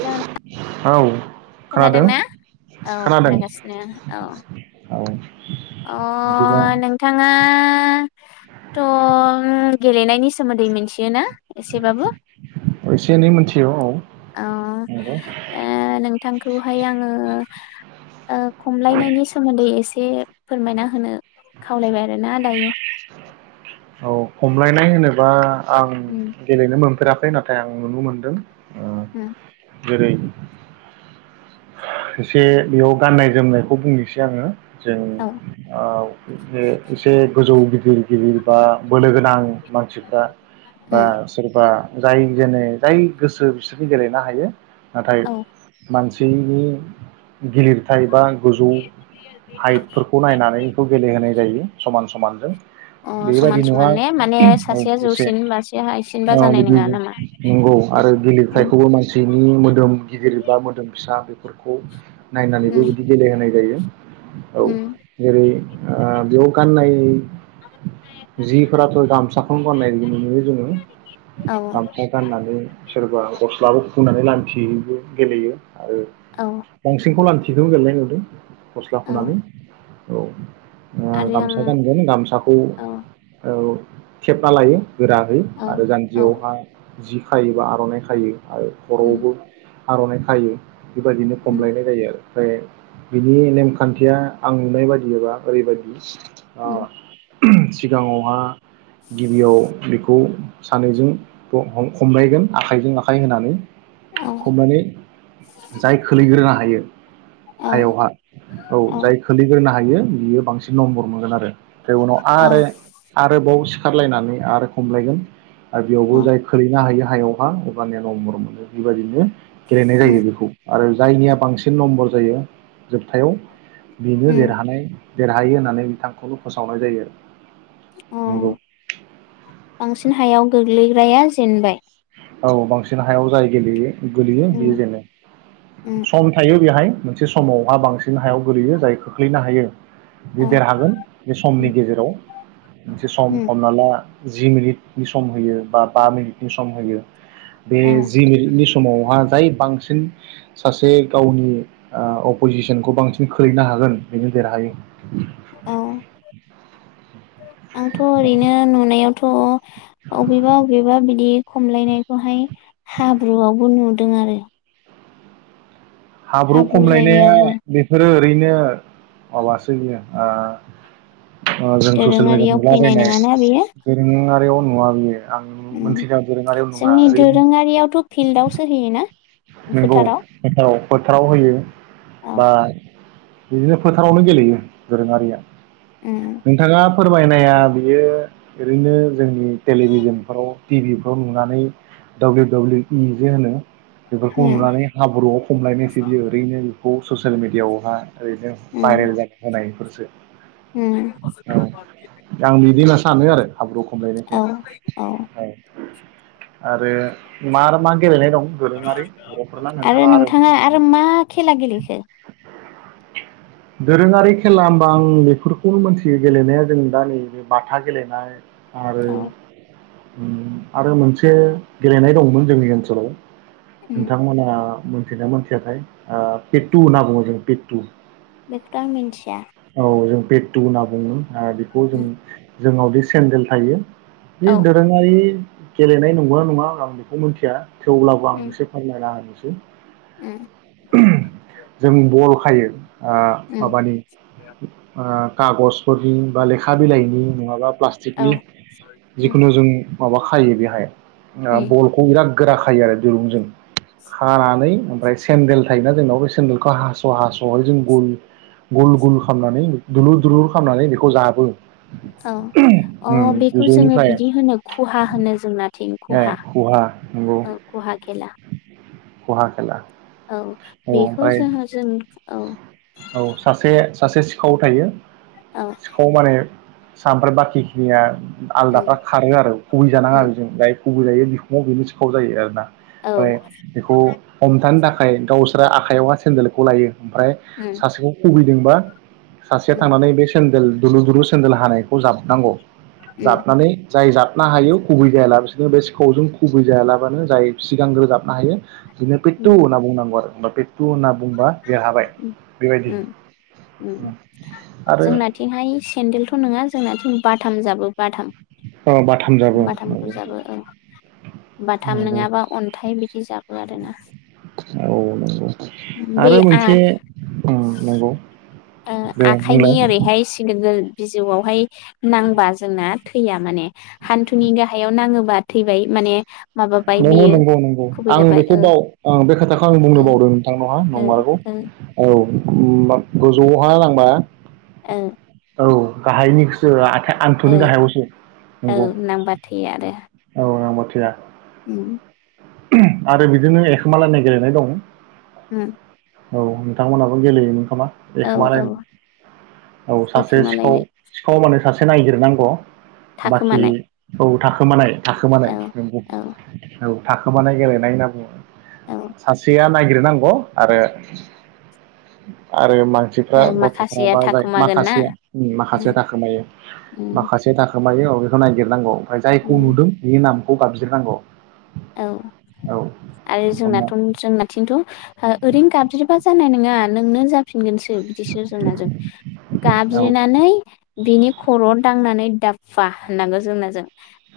हेल' नोंथां औ खोनादों खोनादोंना औ खोनादों खोनागासिनो औ। औ। बिदिबा अह नोंथाङा थल गेलेनायनि सोमोन्दै मिथियोना एसेबाबो? एसे एनै मोनथियो औ औ ओ नंगौ नोंथां नोंथांखौहाय आङो ओह खमलायनायनि सोमोन्दै एसे से फोरमायना होनो खावलायबाय आ आरो ना दायो। औ खमलायनाय होनोबा आं उम गेलेनो मोनफेरा खै नाथाय आं नुनो मोनदों उम जेरै एसे बेयाव गाननाय जोमनायखौ बुंनोसै आङो जों औ आव एसे एसे गोजौ गिदिर गिदिर बा बोलो गोनां मानसिफ्रा बा उम सोरबा जाय जेने जाय गोसो बिसोरनि गेलेनो हायो नाथाय औ मानसि जोंनि गिलिरथाय बा गोजौ हाइटफोरखौ नायनानै बेखौ गेलेहोनाय जायो समान समानजों अ समान बेबायदि नङा समान ने माने औ सासेया एसे जौसिन मासेया हायसिनबा औ जानाय नङा बिदिनो नामा नंगौ उम आरो गिलिरथायखौबो मानसिनि मोदोम गिदिर बा मोदोम फिसा बे फोरखौ नायनानैबो उम बिदि गेलेहोनाय जायो। औ उम जेरै ओ बेयाव गाननाय [inaudible] जिफोराथ' गामसाखौनो गाननाय नुयो जोङो औ गामसा गाननानै सोरबा गस्लाबो खुनानैबो लांथियैबो गेलेयो आरो औ बांसिनखौ लान थिकखौनो गेलेनाय नुदों गस्ला औ खुनानै। औ। ओ आरो गामसा आं गानगोन गामसाखौ औ औ। खेबना लायो। गोराहै औ आरो औ जान्जियावहा जि खायोबा आर'नाइ खायो। आरो खर'वावबो आर'नाइ खायो बेबादि खमलायनाय जायो आरो। फ्राय बिनि नेमखान्थिया आं नुनाय बादियाबा ओरैबादि अह। सिगाङावहा गिबियाव बेखौ सानैजों ह-ह-हमलायगोन आखाइजों आखाइ होनानै। हमनानै जाय ग्रोनो हायो औ हायावहा औ जाय खोलैग्रोनो हायो बियो बांसिन नम्बर मोनगोन आरो। फ्राय उनाव औ आरो आरोबाव सि खारलायनानै आरो खमलायगोन आरो बेयावबो औ जाय खोलैनो हायो यावहा अबानिया नम्बर मोनो बेबायदिनो गेलेनाय उम जायो बेखौ। आरो जायनिया बांसिन नम्बर जायो जोबथायाव बेनो उम देरहानाय देरहायो होननानै बिथांखौल' फोसावनाय जायो आरो। अह नंगौ बांसिन हायाव गोग्लै [unintelligible] जेनबाय? औ बांसिन हायाव जाय गेलेयो गोलैयो बियो उम जेनो। उम सम थायो बेहाय। मोनसे समावहा बांसिन हायाव गोलैयो जाय खोख्लैनो हायो। बे औ देरहागोन बे समनि उम गेजेराव मोनसे सम उम हमना ला जि मिनिटनि सम होयो बा बा मिनिट नि सम होयो बे औ जि मिनिटनि समावहा जाय बांसिन सासे गावनि ओ अपजिसनखौ बांसिन खोलैनो हागोन बेनो देरहायो। औ आंथ' ओरैनो नुनायाव थ' अबेबा अबेबा बिदि खमलायनायखौहाय हाब्रुआवबो नुदों आरो हाब्रु खमलायनाया बेफोरो ओरैनो माबासो इयो। ओ। ओ जों ससियेल मिडिया दोरोङारियाव फैनाय नुलाबायनाय नङाना बेयो दोरोङारियाव नङा बियो। आं उम मोनथिदों दोरोङारियाव नङा जोंनि ओरैनो दोरोङारियावथ' फिल्डआवसो होयोना नंगौ फोथाराव फोथाराव फोथाराव होयो औ बा बिदिनो फोथारावनो गेलेयो दोरोङारिया उम नोंथाङा फोरमायनाया बियो ओरैनो जोंनि टेलिभिजनफ्राव टिभिफ्राव नुनानै डाब्लिउ डाब्लिउ इ जे होनो बेफोरखौ उम नुनानै हाब्रुआव हमलायनायसो बियो ओरैनो बेखौ ससियेल मिडियाआवहा ओरैनो उम भाइरेल जादों होनाय बेफोरसो उम औ आं बिदि होनना सानो आरो हाब्रु खमलायनायखौ औ आरो मा मा गेलेनाय दं? दोरोङारि बर'फोरना नोंथाङा आरो आरो मा खेला गेलेखो? दोरोङारि खेला होमबा आं बेफोरखौनो मोनथियो गेलेनाया जों दा नैबे बाथा गेलेनाय आरो औ आरो मोनसे गेलेनाय दंमोन जोंनि ओनसोलाव उम नोंथांमोना मिथिना मोनथियाखै पे टु पेटु होनना बुङो जोंङ पे टु बेखौथ आं मिथिया जों पेटु होनना बुङो। ओ बिखौ जों उम जोंनावदि सेन्देल थायो। औ जि दोरोंआरि गेलेनाय नंगौना नङा आं बिखौ मिथिया। थेवब्लाबो आं उम एसे फोरमायना होनोसै उम बे जों बल थायो आ उम माबानि आ खागसफोरनि बा लेखा बिलाइनि नङाबा औ प्लास्टिकनि उम जिखुनु जों माबा खायो बेहाय ओ उम बलखौ बिराद गोरा खायो आरो दिरुंजों खानानै ओमफ्राय सेन्देल थायोना जोंनाव बे सेन्देलखौ हास' हास' होय जों गुल गुल गुल खामनानै दुलुर दुलुर खामनानै बिख खौ जाबो। औ अ उम बेखौ जोङो गोजौनिफ्राय बिदि होनो खुहा होनो जोंनाथिं ए खुहा खहा नंगौ औ खुहा खेला। खहा खेला। औ औ बेखौ ओमफ्राय जोंहो जों औ खाव थायो। औ सिखाव माने? सा ओमफ्राय बाखिखिनिया उम आलदाफ्रा खारो आरो खुबै जानाङा उम बेजों जाय खुबै जायो बिखुङाव बिनो सिखाव जायो आरो ना। औ ओमफाय बिखौ हमथानो थां फाय गावस फ्रा आखाइायावहा सेन्देलखौ लायो। ओमफ्राय उम सासेखौ खुबै दोंबा सासेया उम थांनानै बे सेन्देल दुलुर दुलु सेन्देल हानायखौ जाबनांगौ। उम जाबनानै जाय जाब ना हायो खुबै जायालाबासिनो बे सिखावजों खुबै जायालाबानो जाय सिगांग्रो जाबनो हायो। बिदिनो पेटटु उम होनना बुंनांगौ आरो। होमबा पेटटु होनना बुंबा देरहाबाय बेबायदि उम उम आरो जोंनाथिंहाय सेन्देलथ नङा जोंना थिं बाथाम जाबो बाथाम औ बाथाम जाबो बाथामखौ नंगौ जाबो औ बाथाम नंगौ नङाबा अन्थाइ बिदि जाबो आरोना औ नंगौ बे आरो आ मोनसे उम नंगौ ओ दे आखाइनि बुंलाय ओरैहाय सिगां [unintelligible] बिजौआवहाय नांबा जोंना थैया माने हान्थुनि गाहायाव नाङो बा थैबाय माने माबाबाय नंगौ बियो नंगौ नंगौ खुबै आं जाबाय बेखौ बाव ओ बे खोथाखौ आं ओ बुंनो बावदों नोंथां नंङा नंमारगौ ओ औ उम गोजौआवहा नांबा ओ औ गाहायनिखोसो आ खाय ओ हान्थुनि गाहायावसो औ नंगौ नांबा थैयो आरो औ नंमा थैया उम आरो बिदिनो एखोमालायनाय गेलेनाय दं उम औ नोंथांमोनहाबो गेलेयोमोन खोमा औ औ एखोमालायनाय औ सासे सिखाव एखोमालायनाय सिखाव माने सासे खो नायगिरनांगौ बाखि थाखोमानाय औ था खोमानाय थाखोमानाय औ नंगौ औ औ थाखोमानाय गेलेनाय होनना बुङो औ सासेया नाय नागिरनांगौ आरो आरो मा नसिफ्रा ओ माखासेया गथ'फ्रा जाय थाखोमागोन ना माखासे माखासे उम थाखोमायो उम माखासे थाखोमायो। बेखौ नायगिरनांगौ ओमफ्राय जायखौ उम नुदों बेनि नाम खौ गाबज्रिनांगौ औ औ आरो हमना जोंनाथ जोंनाथिंथ ओरैनो गाबज्रिबा जानाय नङा नोंनो जाफि फिनगोनसो बिदिसो जोंना जों औ गाबज्रिनानै बिनि खर'आव दांनानै दाफा होननांगौ जोंनाजों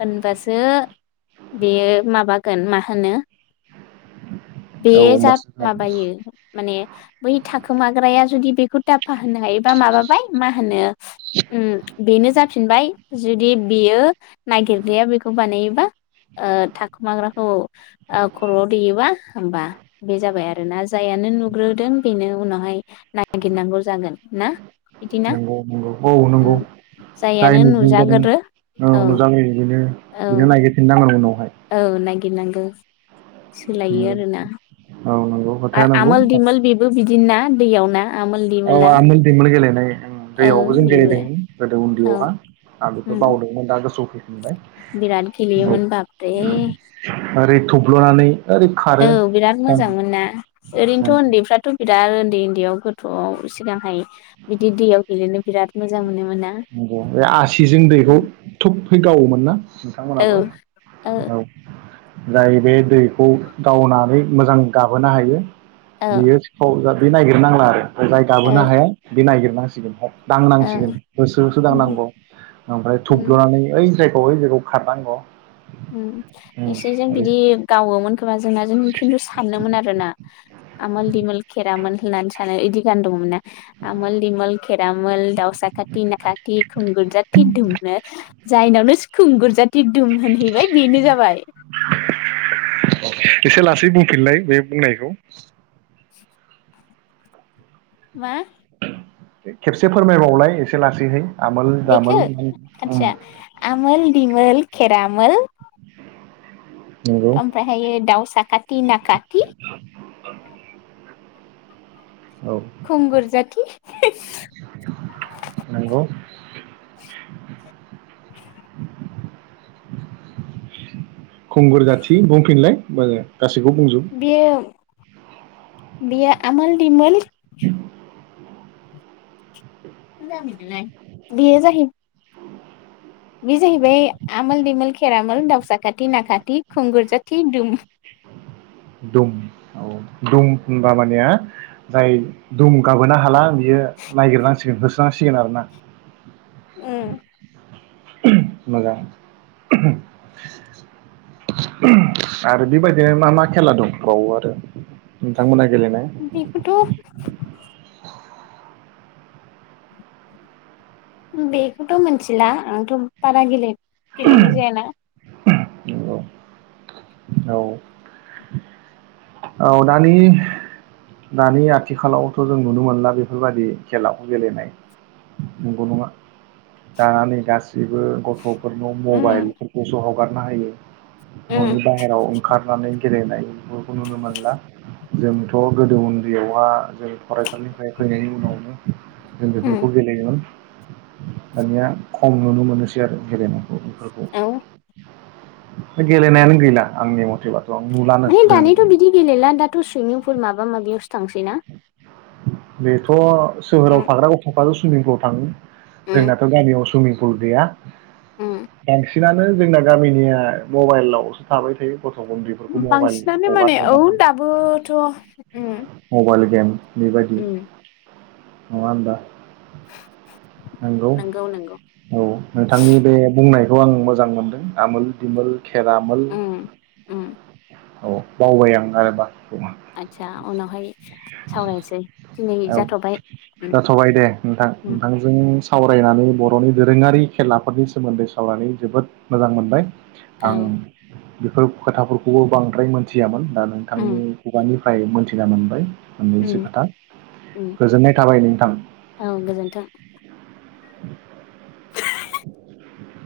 होनबासो बेयो बागोन मा होनो बे औ जा होमबासो माबायो माने बै थाखोमाग्राया जुदि बेखौ दाफा होननो हायोबा माबाबाय मा होनो ओम बेनो जा फिनबाय जुदि बेयो नागिरग्राया बेखौ बानायोबा ओद थाखोमाग्राखौ ओ खर'आव दैेयोबा होमबा बे जाबाय आरो ना जायानो नुग्रोदों बेनो उनावहाय नागिरनांगौ जागोन ना बिदिना नंगौ नंगौ औ नंगौ ओं जाय जायानो नुग्रो जादों नुजागोरो औ नुजाग्रोयो बिनो औ बिनो नायगिरफिन नांगोन उनाव औ नायगि गिरनांगौ सोलायो नंगौ आरोना औ नंगौ खोथाया नांगौ दिनना दैयाव ना आमोल औ दिमोला आमोल दिमोल गेलेनाय ओं औ दैयावबो जों बेबो गेलेदोंमोन गोदो औ उन्दैयावहा। आं बेखौ उम बावदोंमोन दा गोसोआव फैबाय। बिराद गेलोमोन बाप रे ओरै थ'ब्ल'नानै ओरै खारो औ बिराद नंगौ मोजां मोन ना ओरैनोथ' उन्दैफ्राथ बिराद उन्दै उन्दैयाव गथ'आव सिगांहाय बिदि दैयाव गेलेनो बिराद मोजां मोनोमोन ना नोंगौ बे आसिजों दैखौ थुबहै गावोमोन ना नोंथांमोनाबो औ औ। जाय बे दैखौ गावनानै मोजां गाबहोनो हायो औ बियो सिखाव जागोन बे नायगिर नांला आरो। जाय गाबहोनो हाया बे नागिर नांसिगोन दांनांसिगोन ओ होसो होसो दांनांगौ। ओमफ्राय थुब्लनानै ओइ जाय [unintelligible] खारनांग ओम एसे जों बिदि गावोमोन खोमा जोंना जों खिन्थु सानोमोन आरो ना, आमोल दिमोल खेरामोन होननानै सानो इदि गान दङमोन ना। आमोल दिमोल खेरामोल दाउसााखाथि नाखाथि खुंगुरजाथि दुम नो, जायनावनोस खुंगुरजाथि दुम होनहै है बिनो जाबाय। एसे लासै बुंफिनलाय बे बुंनायखौ। [inaudible] मा? खेबसे फोरमायबावलाय एसे लासैहै। आमोल बेखो दामोल आतसा आमोल दिमोल केेरामोल नंगौ ओमफ्रायहायो दाउ साखाथि नाखाथि औ खुंगुर जाथि नंगौ [inaudible] खुंगुर जाथि बुंफिनलाय मो गासैखौबो बुंजोब। बियो आमोल दिमोल [unintelligible] बियो जा बेयो जाहैबाय आमोल दिमोल खेरामोल दाउसाखथि नाखाथि खुंगुर जाथि दुम। दुम औ दुम होनबा मानेया जाय दुम गाबोनो हा बियो नायगिरनांसिगोन हो जासिगोन आरोना उम्म मोजां आरो बेबायदिनो मा मा खेला दं बावो आरो? नोंथांमोनना गेले नाय बेखौथ' बेखौथ मिथिला आंथ बारा गे गेलेनाय जायना [inaudible] औ औ दानि दानि आथिखालावथ जों नुनो मोनला बेफोरबायाददि खेलाखौ गेलेनाय नंगौ नङा दा नै दा बेबो गथफोरनाव उम मबाइल हगारना होयो न'नि उम बाहेराव ओंखारनानै गेलेनाय नुनो मोनला जोंथ गोदो उन्दैयावहा जों फरायसालिनिफ्राय फैनायनि उनावनो जों उम बेफोरखौ गेलेयोमोन दानिया खम नुनो मोनोसै आरो गेलेनाय। उनदै फोरखौ औ गेलेनायानो गैला आंनि मथे बा [unintelligible] नुलानो माने जों दानिथ बिदि गेलेला दाथ सुइमिं फुल माबा माबि निउस थांसै ना बेथ' सोहोराव थाग्रा गथ'फ्रालसो सुइमिं पुलाव थाङो उम जोंनाथ गामियाव सुइमिं पुल गैया। उम बांसिनानो जोंना गामिनिया। मबाइलावसो थाबाय थायो। गथ' उन्दैफोरखौ मबाइल बांसिनानो हगार माने औ हगार दाबोथ' उम। Mobile game. बेबायदि उम नंङा होमबा। नंगौ औ नोंथांनि बे बुंनाय। बे आं मोजां मोनदों आमोल दिमोल खेरामोल उम उम औ बावबाय आं आरोबा। आदसा उनावहाय सावरायनोसै दिनै औ जाथबाय। जाथ'बाय दे नोंथां नोंथांजों सावरायनानै बर'नि दोरोङारि खेलाफोरनि सोमोन्दै सावरायनानै जोबोद मोजां मोनबाय। आं। औ बेफोर खोथाफोरखौबो बांद्राय मोनथियामोन। दा उम नोंथांनि खुगानिफ्राय। निफ्राय मोनथिना मोनबाय। उम मोननैसो खोथा उम गोजोननाय थाबाय नोंथां। औ गोजोन्थों [inaudible] औ।